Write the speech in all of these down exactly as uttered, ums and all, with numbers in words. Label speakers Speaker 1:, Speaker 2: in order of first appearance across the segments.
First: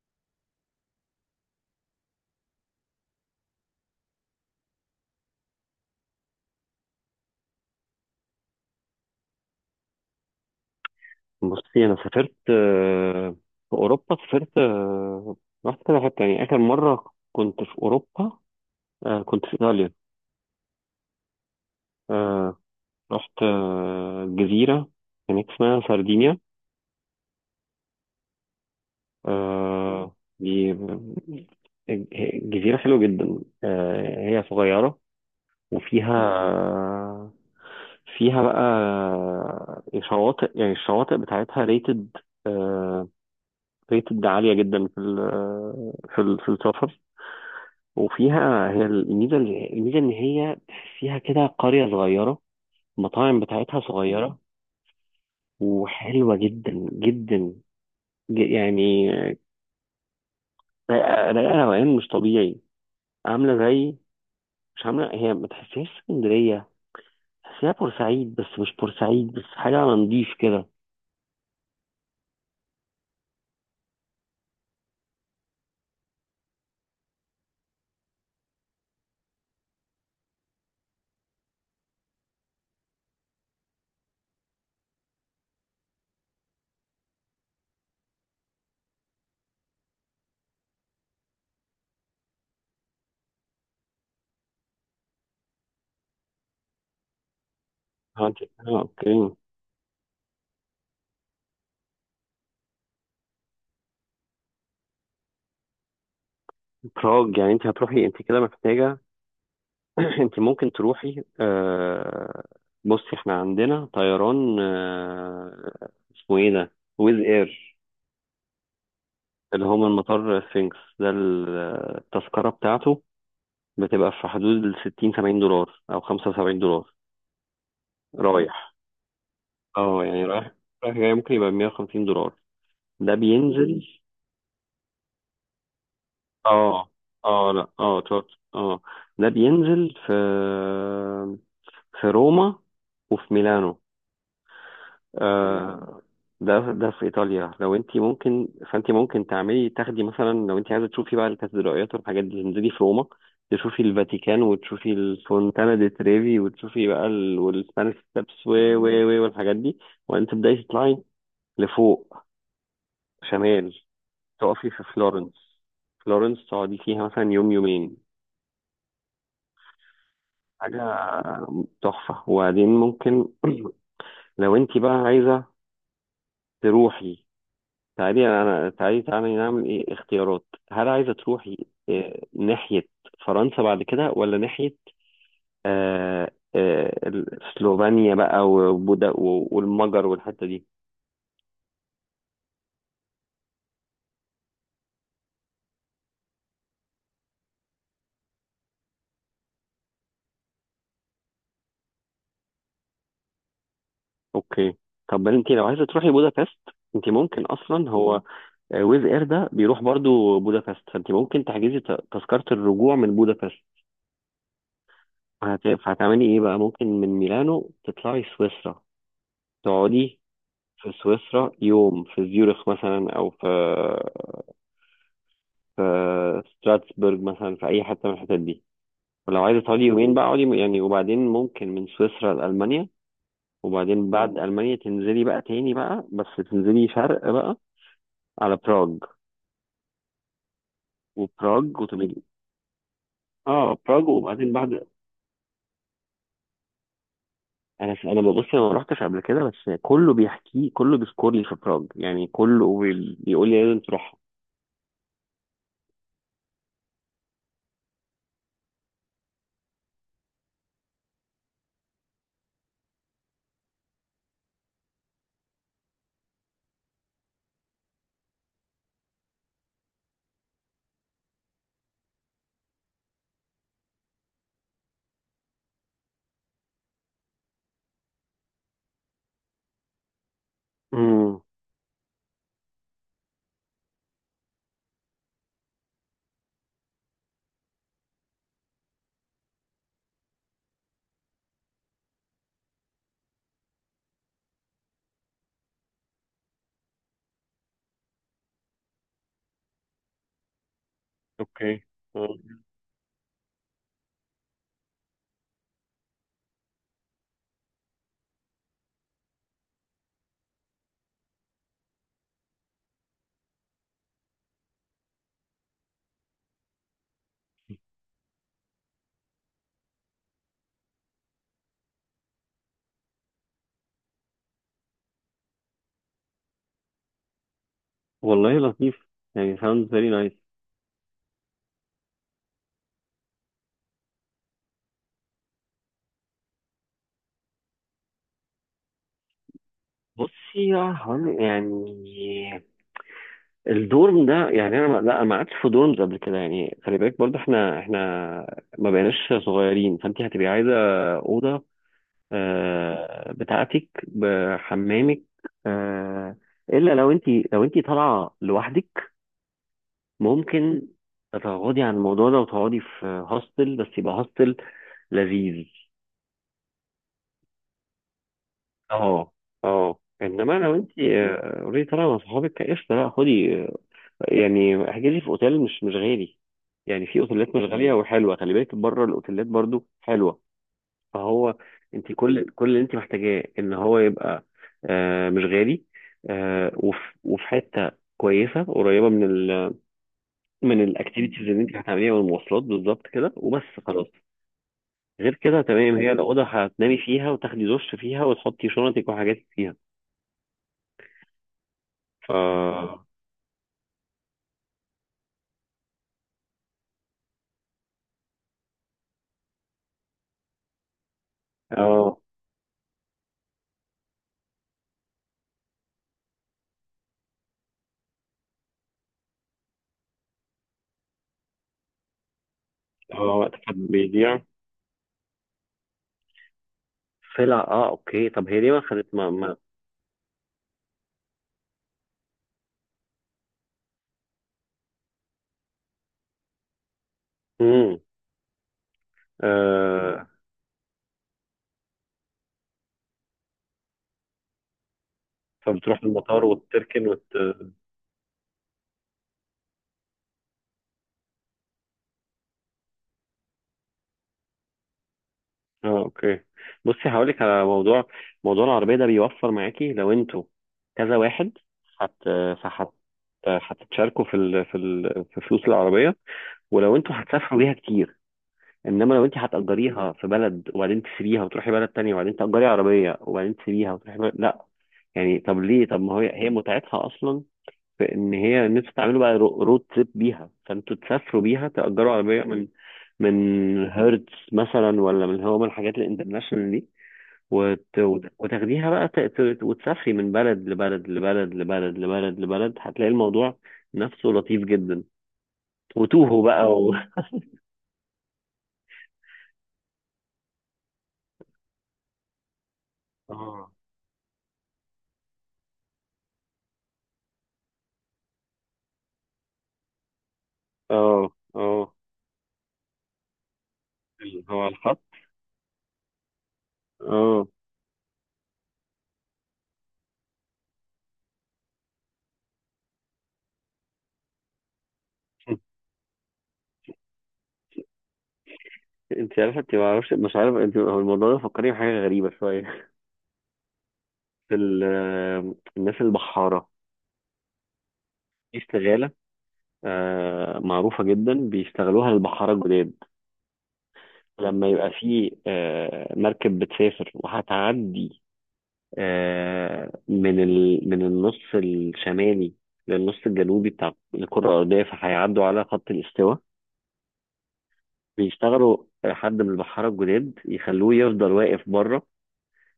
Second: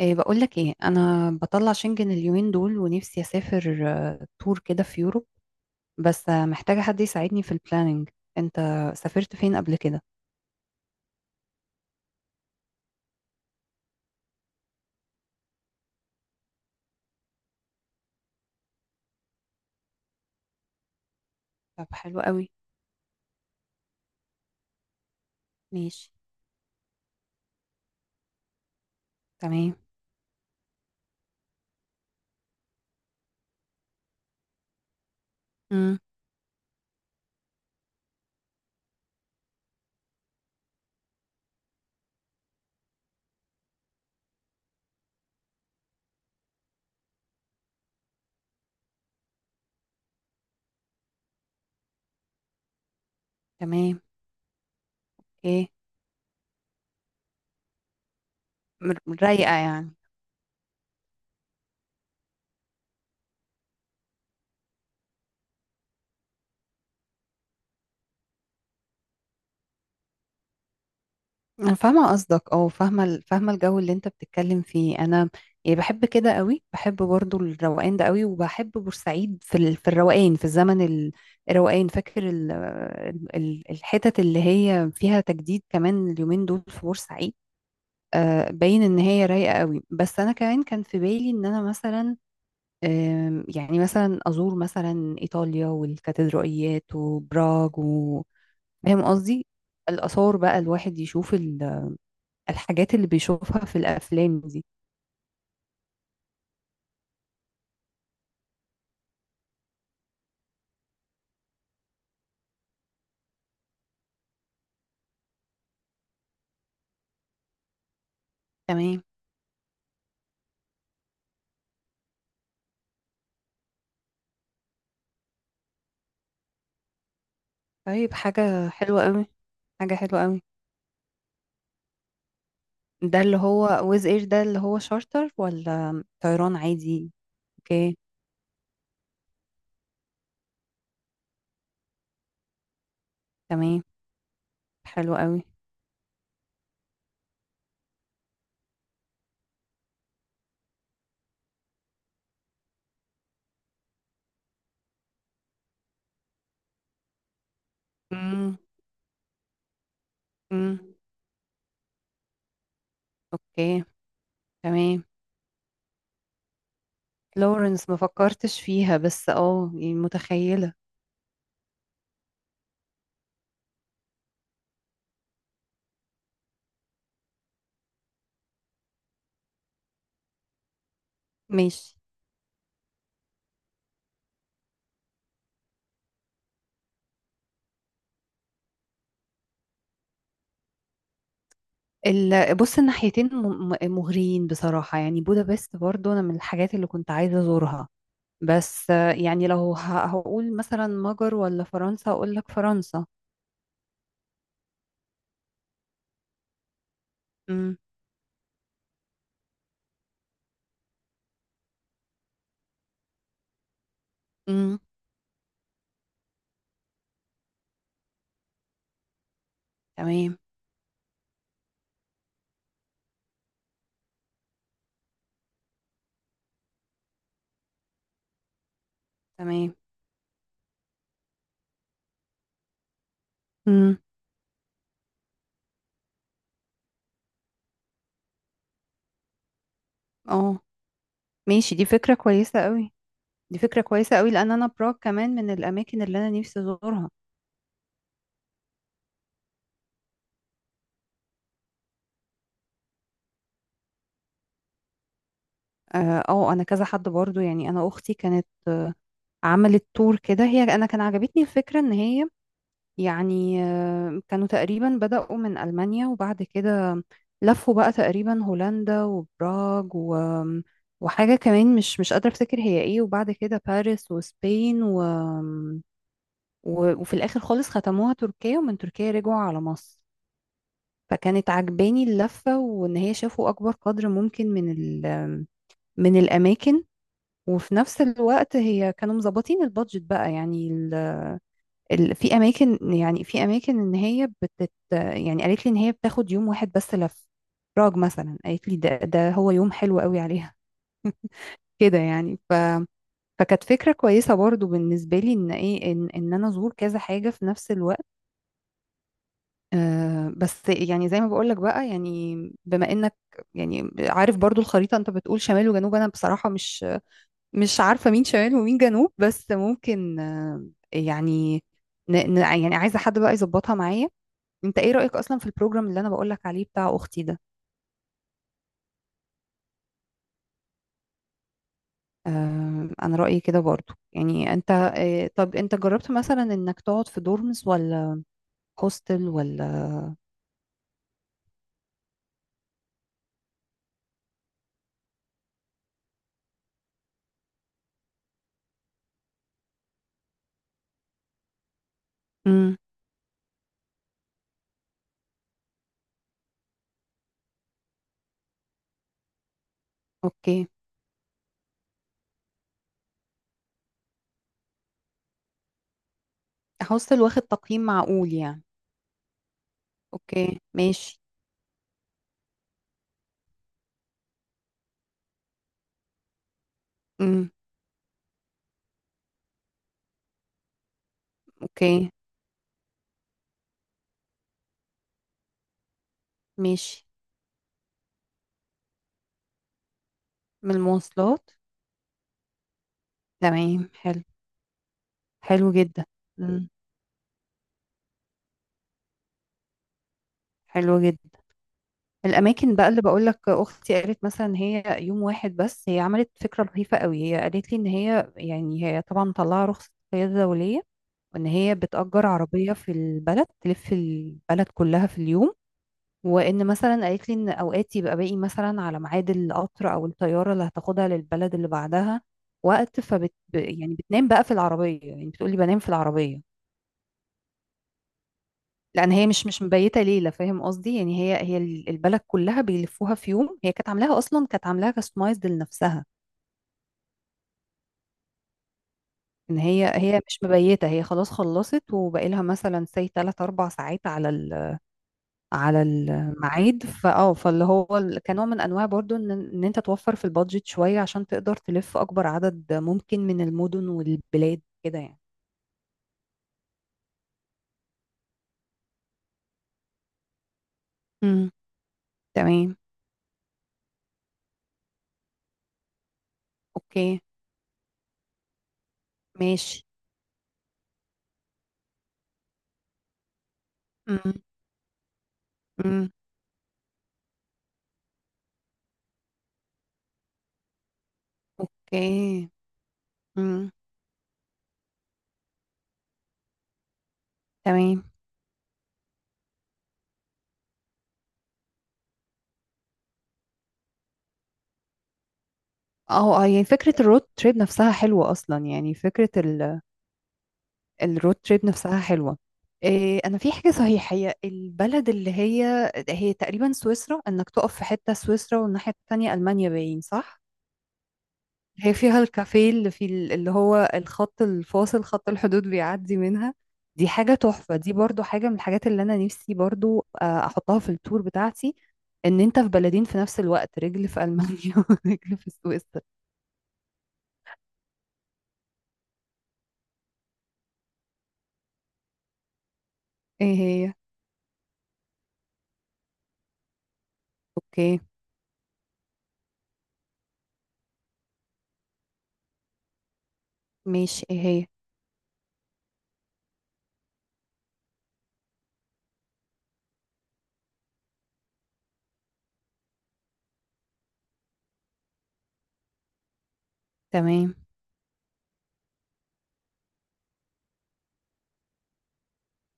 Speaker 1: إيه بقول لك ايه انا بطلع شنجن اليومين دول ونفسي اسافر آه، تور كده في يوروب. بس آه، محتاجة حد يساعدني في البلاننج. انت سافرت فين قبل كده؟
Speaker 2: بصي، انا سافرت آه، في اوروبا سافرت آه، رحت كذا حته. يعني اخر مره كنت في اوروبا آه، كنت في ايطاليا.
Speaker 1: طب حلو قوي.
Speaker 2: آه، رحت آه، جزيره هناك اسمها
Speaker 1: ماشي.
Speaker 2: ساردينيا.
Speaker 1: تمام.
Speaker 2: آه، دي آه، جزيره حلوه جدا. آه، هي صغيره
Speaker 1: امم.
Speaker 2: وفيها فيها بقى آه، شواطئ. يعني الشواطئ بتاعتها ريتد، ريتد عالية جدا في ال آه، في ال في السفر. وفيها، هي الميزه، الميزه ان هي فيها كده قريه صغيره، المطاعم بتاعتها
Speaker 1: تمام.
Speaker 2: صغيره
Speaker 1: ايه.
Speaker 2: وحلوه جدا جدا. ج-
Speaker 1: م-
Speaker 2: يعني
Speaker 1: رايقة يعني.
Speaker 2: رايقه رايقة روقان مش طبيعي. عامله زي، مش عامله، هي ما تحسهاش اسكندريه، تحسيها بورسعيد، بس مش بورسعيد، بس حاجه على نضيف كده.
Speaker 1: أنا فاهمة قصدك، اه، فاهمة ال- فاهمة الجو اللي انت بتتكلم فيه. انا يعني بحب كده قوي، بحب برضو الروقان ده قوي، وبحب بورسعيد في ال... في الروقان، في الزمن ال- الروقان، فاكر ال... ال... الحتت اللي هي فيها تجديد كمان اليومين دول في بورسعيد. آه باين ان هي رايقة قوي، بس انا كمان كان في بالي ان انا مثلا، آم، يعني مثلا ازور مثلا ايطاليا والكاتدرائيات وبراغ و...
Speaker 2: اه انت. آه،
Speaker 1: فاهم
Speaker 2: اوكي.
Speaker 1: قصدي؟ الآثار بقى الواحد يشوف الحاجات اللي بيشوفها في الافلام دي.
Speaker 2: براج، يعني انت هتروحي انت كده محتاجه. انت ممكن تروحي. آه بصي، احنا عندنا طيران، آه اسمه ايه ده، ويز اير.
Speaker 1: تمام.
Speaker 2: اللي هو من مطار سفنكس ده، ال- التذكرة بتاعته بتبقى في حدود ال ستين سبعين دولار أو خمسة وسبعين دولارا
Speaker 1: طيب حاجة
Speaker 2: رايح.
Speaker 1: حلوة قوي. حاجة
Speaker 2: اه
Speaker 1: حلوة
Speaker 2: يعني
Speaker 1: قوي.
Speaker 2: رايح رايح جاي ممكن يبقى مية وخمسين دولار. ده
Speaker 1: ده اللي هو
Speaker 2: بينزل.
Speaker 1: ويز اير ده اللي هو شارتر ولا طيران
Speaker 2: اه.
Speaker 1: عادي؟
Speaker 2: اه لا
Speaker 1: اوكي.
Speaker 2: اه تشارت. اه. ده بينزل في في روما وفي ميلانو.
Speaker 1: تمام حلو قوي.
Speaker 2: آه، ده ده في ايطاليا. لو انت ممكن، فانت ممكن تعملي تاخدي مثلا، لو انت عايزه تشوفي بقى الكاتدرائيات والحاجات دي، تنزلي في روما، تشوفي الفاتيكان، وتشوفي الفونتانا دي تريفي، وتشوفي بقى ال... والسبانيش ستابس و
Speaker 1: امم.
Speaker 2: و و والحاجات دي. وانت تبداي
Speaker 1: امم.
Speaker 2: تطلعي لفوق، شمال.
Speaker 1: اوكي.
Speaker 2: تقفي في
Speaker 1: تمام.
Speaker 2: فلورنس. فلورنس تقعدي فيها مثلا يوم
Speaker 1: لورنس
Speaker 2: يومين،
Speaker 1: ما فكرتش فيها، بس اه يعني متخيلة.
Speaker 2: حاجه تحفه. وبعدين ممكن لو انت بقى عايزه تروحي، تعالي انا تعالي تعالي نعمل ايه اختيارات. هل عايزه تروحي
Speaker 1: ماشي.
Speaker 2: آه، ناحيه فرنسا بعد كده، ولا ناحيه آه، آه، ال- سلوفينيا بقى، وبودا و- والمجر والحته دي.
Speaker 1: ال- بص الناحيتين م- م- مغريين بصراحة، يعني بودابست برضو انا من الحاجات اللي كنت عايزة ازورها، بس آه، يعني لو ه- هقول مثلا مجر ولا فرنسا، هقول لك فرنسا.
Speaker 2: اوكي. طب بل انت لو عايزه تروحي بودابست، انت ممكن
Speaker 1: امم.
Speaker 2: اصلا، هو آه، ويز اير ده بيروح برضو بودابست، فانت ممكن تحجزي ت- تذكره الرجوع من بودابست.
Speaker 1: امم.
Speaker 2: فهت- فهتعملي ايه بقى، ممكن من ميلانو تطلعي سويسرا، تقعدي
Speaker 1: تمام.
Speaker 2: في سويسرا يوم، في زيورخ مثلا، او في في ستراتسبرج مثلا، في اي حته من الحتت دي. ولو عايزه
Speaker 1: تمام.
Speaker 2: تقعدي يومين بقى اقعدي يعني. وبعدين ممكن من سويسرا لالمانيا.
Speaker 1: امم.
Speaker 2: وبعدين بعد المانيا تنزلي بقى تاني بقى، بس تنزلي شرق بقى، على براغ.
Speaker 1: اه. ماشي،
Speaker 2: وبراغ
Speaker 1: دي فكرة
Speaker 2: وتبقي،
Speaker 1: كويسة قوي. دي
Speaker 2: اه،
Speaker 1: فكرة
Speaker 2: براغ.
Speaker 1: كويسة قوي لان
Speaker 2: وبعدين
Speaker 1: انا
Speaker 2: بعد،
Speaker 1: براغ كمان من الاماكن اللي انا نفسي ازورها.
Speaker 2: انا انا ببص، انا ما رحتش قبل كده، بس كله بيحكي، كله بيذكر لي في براغ. يعني كله بي- بيقول لي لازم تروحها.
Speaker 1: اه آه، انا كذا حد برضو، يعني انا اختي كانت عملت تور كده هي، انا كان عجبتني الفكرة ان هي يعني آه، كانوا تقريبا بدأوا من ألمانيا، وبعد كده لفوا بقى تقريبا هولندا وبراغ و... وحاجة كمان مش مش قادرة أفتكر هي إيه، وبعد كده باريس وسبين و... و... وفي الآخر خالص ختموها تركيا، ومن تركيا رجعوا على مصر.
Speaker 2: امم.
Speaker 1: فكانت عجباني اللفة، وإن هي شافوا أكبر قدر ممكن من ال... من الأماكن، وفي نفس الوقت هي كانوا مظبطين البادجت بقى يعني. ال- في اماكن، يعني في اماكن ان هي بتت يعني قالت لي ان هي بتاخد يوم واحد بس لف براغ مثلا، قالت لي ده ده هو يوم حلو قوي عليها.
Speaker 2: اوكي.
Speaker 1: كده يعني ف
Speaker 2: مم.
Speaker 1: فكانت فكرة كويسة برضو بالنسبة لي ان ايه، ان, ان انا ازور كذا حاجة في نفس الوقت. آه بس يعني زي ما بقولك بقى يعني، بما انك يعني عارف برضو الخريطة، انت بتقول شمال وجنوب، انا بصراحة مش مش عارفة مين شمال ومين جنوب، بس ممكن آه يعني ن- ن- يعني عايزة حد بقى يظبطها معايا. انت ايه رأيك اصلا في البروجرام اللي انا بقولك عليه بتاع اختي ده؟
Speaker 2: والله لطيف. يعني sounds very nice.
Speaker 1: آه انا رأيي كده برضو، يعني انت آه طب انت جربت مثلا انك تقعد في دورمز ولا هوستل ولا؟
Speaker 2: بصي يا هون، يعني الدورم ده يعني انا ما- لا ما قعدتش في دورمز قبل كده. يعني خلي بالك برضه، احنا احنا ما بقيناش صغيرين، فانت هتبقي عايزه اوضه
Speaker 1: امم.
Speaker 2: آه، بتاعتك بحمامك. آه، الا لو انت لو انت طالعه لوحدك،
Speaker 1: اوكي.
Speaker 2: ممكن تتغاضي عن الموضوع ده وتقعدي في هوستل، بس يبقى هوستل لذيذ.
Speaker 1: هوستل واخد تقييم معقول يعني.
Speaker 2: اه اه انما
Speaker 1: اوكي
Speaker 2: لو انت
Speaker 1: ماشي.
Speaker 2: اوريدي طالعه مع صحابك، قشطه، لا، خدي يعني، احجز لي في اوتيل مش مش غالي. يعني في اوتيلات
Speaker 1: امم.
Speaker 2: مش غاليه وحلوه. خلي بالك بره الاوتيلات برضو حلوه. فهو
Speaker 1: اوكي
Speaker 2: انت كل كل اللي انت محتاجاه ان هو يبقى آه مش غالي، آه
Speaker 1: ماشي.
Speaker 2: وف- وفي حته كويسه قريبه من ال
Speaker 1: من
Speaker 2: من الاكتيفيتيز
Speaker 1: المواصلات.
Speaker 2: اللي انت هتعمليها، والمواصلات بالظبط كده. وبس
Speaker 1: تمام
Speaker 2: خلاص،
Speaker 1: حلو.
Speaker 2: غير كده
Speaker 1: حلو
Speaker 2: تمام.
Speaker 1: جدا.
Speaker 2: هي الاوضه
Speaker 1: امم.
Speaker 2: هتنامي فيها وتاخدي دش فيها وتحطي شنطك وحاجاتك فيها.
Speaker 1: حلو جدا.
Speaker 2: ف
Speaker 1: الاماكن بقى اللي
Speaker 2: اه
Speaker 1: بقول لك اختي قالت مثلا هي يوم واحد بس، هي عملت فكره لطيفه قوي، هي قالت لي ان هي يعني هي طبعا مطلعه رخصه قياده دوليه، وان هي بتأجر عربيه في البلد، تلف البلد كلها في اليوم، وان مثلا قالت لي ان اوقات يبقى باقي مثلا على ميعاد القطر او الطياره اللي هتاخدها للبلد اللي بعدها وقت،
Speaker 2: اه،
Speaker 1: فبت ب-
Speaker 2: وقتك
Speaker 1: يعني بتنام
Speaker 2: بيضيع.
Speaker 1: بقى في العربيه، يعني بتقولي بنام في العربيه
Speaker 2: سلع، اه، اوكي. طب هي ليه ما
Speaker 1: لان
Speaker 2: خدت
Speaker 1: هي
Speaker 2: ما,
Speaker 1: مش
Speaker 2: ما
Speaker 1: مش مبيته ليله، فاهم قصدي؟ يعني هي هي ال- البلد كلها بيلفوها في يوم، هي كانت عاملاها اصلا، كانت عاملاها كاستمايزد لنفسها،
Speaker 2: امم
Speaker 1: ان هي هي
Speaker 2: آه.
Speaker 1: مش مبيته، هي خلاص خلصت وباقي لها مثلا سي ثلاث اربع ساعات على ال على
Speaker 2: فبتروح المطار
Speaker 1: الميعاد،
Speaker 2: وتركن وت...
Speaker 1: فاه فاللي هو ال- كنوع من انواع برضو ان ان انت توفر في البادجت شويه عشان تقدر تلف اكبر عدد ممكن من المدن والبلاد كده يعني.
Speaker 2: اه اوكي. بصي هقولك على موضوع، موضوع العربية ده بيوفر معاكي لو انتوا كذا
Speaker 1: امم.
Speaker 2: واحد، هت
Speaker 1: تمام.
Speaker 2: فهت هتتشاركوا في ال... في ال... في فلوس العربية، ولو انتوا
Speaker 1: اوكي
Speaker 2: هتسافروا بيها كتير. انما لو انت
Speaker 1: ماشي.
Speaker 2: هتأجريها في بلد وبعدين تسيبيها وتروحي بلد تانية، وبعدين تأجري عربية وبعدين تسيبيها وتروحي
Speaker 1: امم.
Speaker 2: بلد... لا. يعني طب ليه، طب
Speaker 1: امم.
Speaker 2: ما هي هي متعتها اصلا في ان هي، نفسي تعملوا بقى رو- رود تريب بيها، فانتوا تسافروا بيها، تأجروا عربية
Speaker 1: اوكي.
Speaker 2: من
Speaker 1: امم.
Speaker 2: من هيرتز مثلا، ولا من، هو من الحاجات الانترناشونال دي. وت...
Speaker 1: تمام.
Speaker 2: وت- وتاخديها بقى ت... ت- وتسافري من بلد لبلد لبلد لبلد لبلد لبلد، هتلاقي الموضوع نفسه لطيف جدا.
Speaker 1: اه
Speaker 2: وتوهوا
Speaker 1: اه يعني
Speaker 2: بقى و...
Speaker 1: فكرة الرود تريب نفسها حلوة أصلا، يعني فكرة ال... الرود تريب نفسها حلوة. إيه أنا في
Speaker 2: اه
Speaker 1: حاجة صحيحة، هي البلد اللي هي هي تقريبا سويسرا، إنك تقف في حتة سويسرا والناحية التانية ألمانيا، باين صح؟
Speaker 2: اه اه،
Speaker 1: هي فيها الكافيه اللي في ال- اللي هو الخط
Speaker 2: اللي هو الخط.
Speaker 1: الفاصل، خط الحدود بيعدي منها. دي حاجة
Speaker 2: اه
Speaker 1: تحفة، دي برضو حاجة من الحاجات اللي أنا نفسي برضو آه، أحطها في التور بتاعتي، إن أنت في بلدين في نفس الوقت، رجل في ألمانيا ورجل في سويسرا.
Speaker 2: انت عارفه، انت ما اعرفش، مش عارف انت، هو الموضوع ده فكرني بحاجه غريبه شويه.
Speaker 1: إيه هي؟
Speaker 2: في ال- الناس البحاره،
Speaker 1: أوكي.
Speaker 2: في استغاله آه، معروفة جدا بيستغلوها البحارة الجداد.
Speaker 1: ماشي ايه هي.
Speaker 2: لما يبقى في آه، مركب بتسافر وهتعدي آه، من ال... من النص الشمالي للنص الجنوبي بتاع الكرة الأرضية، فهيعدوا على خط الاستواء.
Speaker 1: تمام.
Speaker 2: بيشتغلوا آه، حد من البحارة الجداد، يخلوه يفضل واقف بره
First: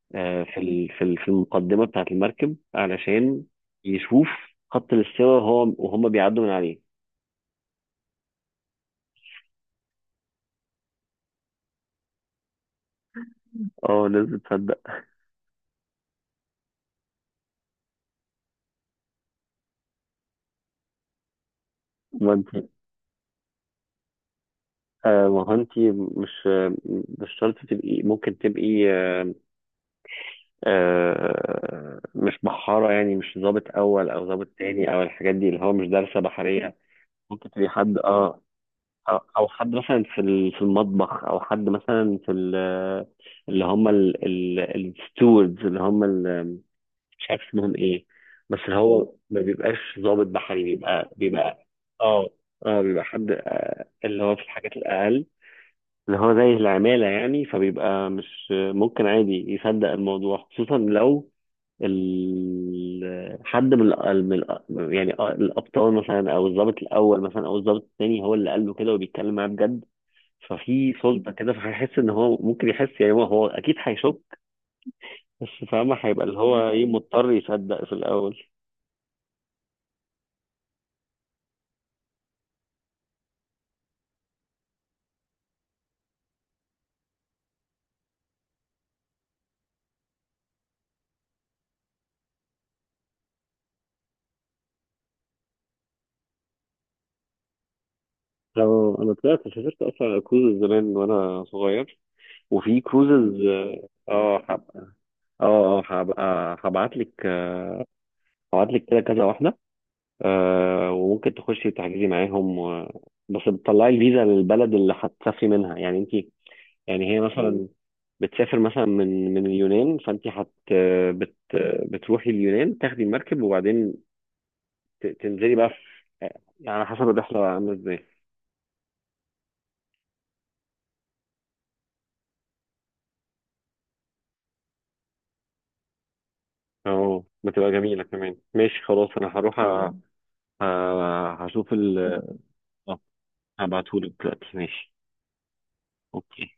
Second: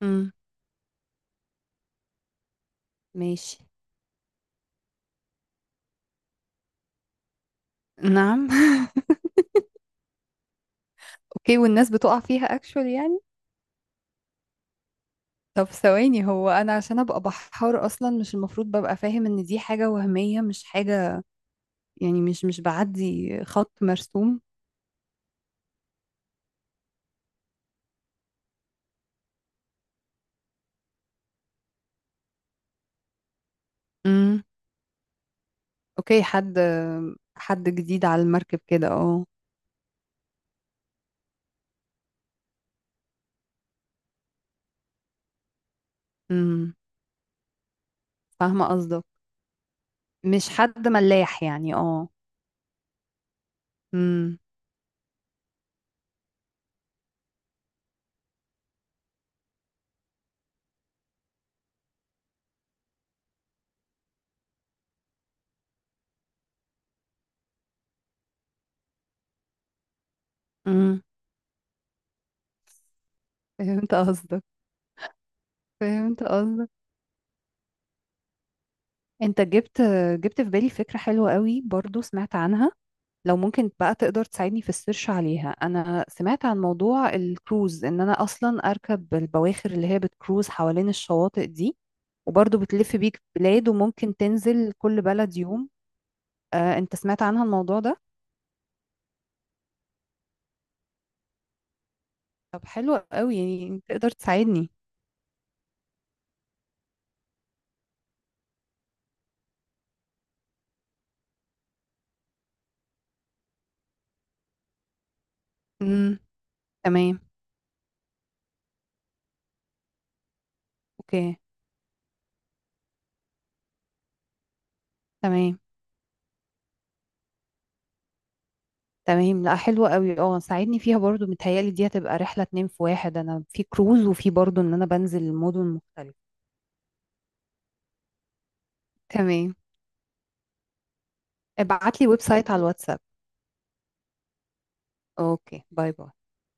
Speaker 1: امم.
Speaker 2: آه، في ال... في ال- في المقدمة بتاعة المركب، علشان
Speaker 1: ماشي.
Speaker 2: يشوف خط الاستواء وهو، وهم بيعدوا من عليه.
Speaker 1: نعم. اوكي، والناس بتقع فيها اكشول يعني؟
Speaker 2: اه، الناس بتصدق.
Speaker 1: طب ثواني، هو انا عشان ابقى بحار اصلا مش المفروض ببقى فاهم ان دي حاجة وهمية مش حاجة يعني،
Speaker 2: ما
Speaker 1: مش مش
Speaker 2: انت،
Speaker 1: بعدي خط مرسوم؟
Speaker 2: آه، ما هو انت مش مش شرط تبقي، ممكن تبقي آه، آه، مش بحارة. يعني مش ضابط أول أو
Speaker 1: امم.
Speaker 2: ضابط تاني أو الحاجات دي، اللي هو مش دارسة
Speaker 1: اوكي. حد،
Speaker 2: بحرية. ممكن تبقي
Speaker 1: حد
Speaker 2: حد،
Speaker 1: جديد على
Speaker 2: اه،
Speaker 1: المركب كده
Speaker 2: أو
Speaker 1: اه.
Speaker 2: أو حد مثلا في ال- في المطبخ، أو حد مثلا في ال- اللي هم الستوردز، اللي هم ال-،
Speaker 1: امم.
Speaker 2: مش عارف اسمهم إيه. بس
Speaker 1: فاهمة قصدك.
Speaker 2: هو ما بيبقاش ضابط
Speaker 1: مش
Speaker 2: بحري،
Speaker 1: حد
Speaker 2: بيبقى
Speaker 1: ملاح
Speaker 2: بيبقى
Speaker 1: يعني اه.
Speaker 2: اه اه بيبقى حد آه، اللي هو
Speaker 1: امم.
Speaker 2: في الحاجات الأقل، اللي هو زي العمالة يعني. فبيبقى مش ممكن عادي يصدق الموضوع، خصوصا لو ال... حد من, ال... من ال... يعني الأبطال مثلا، أو الضابط الأول مثلا، أو الضابط الثاني، هو اللي قال له كده وبيتكلم معاه بجد. ففي
Speaker 1: امم.
Speaker 2: صدمة كده، فهيحس إن هو ممكن يحس، يعني هو, هو أكيد
Speaker 1: فهمت
Speaker 2: هيشك.
Speaker 1: قصدك.
Speaker 2: بس فاهمة،
Speaker 1: فهمت
Speaker 2: هيبقى اللي هو
Speaker 1: قصدك.
Speaker 2: إيه، مضطر يصدق في الأول.
Speaker 1: انت جبت، جبت في بالي فكرة حلوة قوي برضو، سمعت عنها لو ممكن بقى تقدر تساعدني في السيرش عليها. انا سمعت عن موضوع الكروز ان انا اصلا اركب البواخر اللي هي بتكروز حوالين الشواطئ دي، وبرضه بتلف بيك بلاد وممكن تنزل كل بلد يوم. آه، انت سمعت عنها الموضوع ده؟
Speaker 2: لو أنا طلعت، سافرت أصلا على كروز زمان وأنا صغير،
Speaker 1: طب
Speaker 2: وفي
Speaker 1: حلو قوي،
Speaker 2: كروزز.
Speaker 1: يعني تقدر
Speaker 2: اه هب-
Speaker 1: تساعدني.
Speaker 2: اه اه هبقى هبعت لك، هبعت لك كده كذا واحدة. آه، وممكن تخشي تحجزي معاهم و... بس بتطلعي الفيزا للبلد اللي هتسافري منها يعني انت.
Speaker 1: امم.
Speaker 2: يعني
Speaker 1: تمام.
Speaker 2: هي، مم. مثلا بتسافر مثلا من من اليونان، فانت هت بت
Speaker 1: اوكي.
Speaker 2: بتروحي اليونان، تاخدي المركب، وبعدين ت- تنزلي
Speaker 1: تمام.
Speaker 2: بقى في، يعني على حسب الرحلة عاملة ازاي.
Speaker 1: تمام لا حلوة قوي اه، ساعدني فيها برضو، متهيألي دي هتبقى رحلة اتنين في واحد، انا في كروز وفي برضو ان انا بنزل مدن مختلفة.
Speaker 2: اه بتبقى جميلة كمان. ماشي خلاص، انا
Speaker 1: تمام.
Speaker 2: هروح أ- مم. أ- هشوف ال،
Speaker 1: ابعت لي ويب سايت على الواتساب.
Speaker 2: اه، هبعتهولك دلوقتي. ماشي،
Speaker 1: اوكي باي باي.
Speaker 2: اوكي.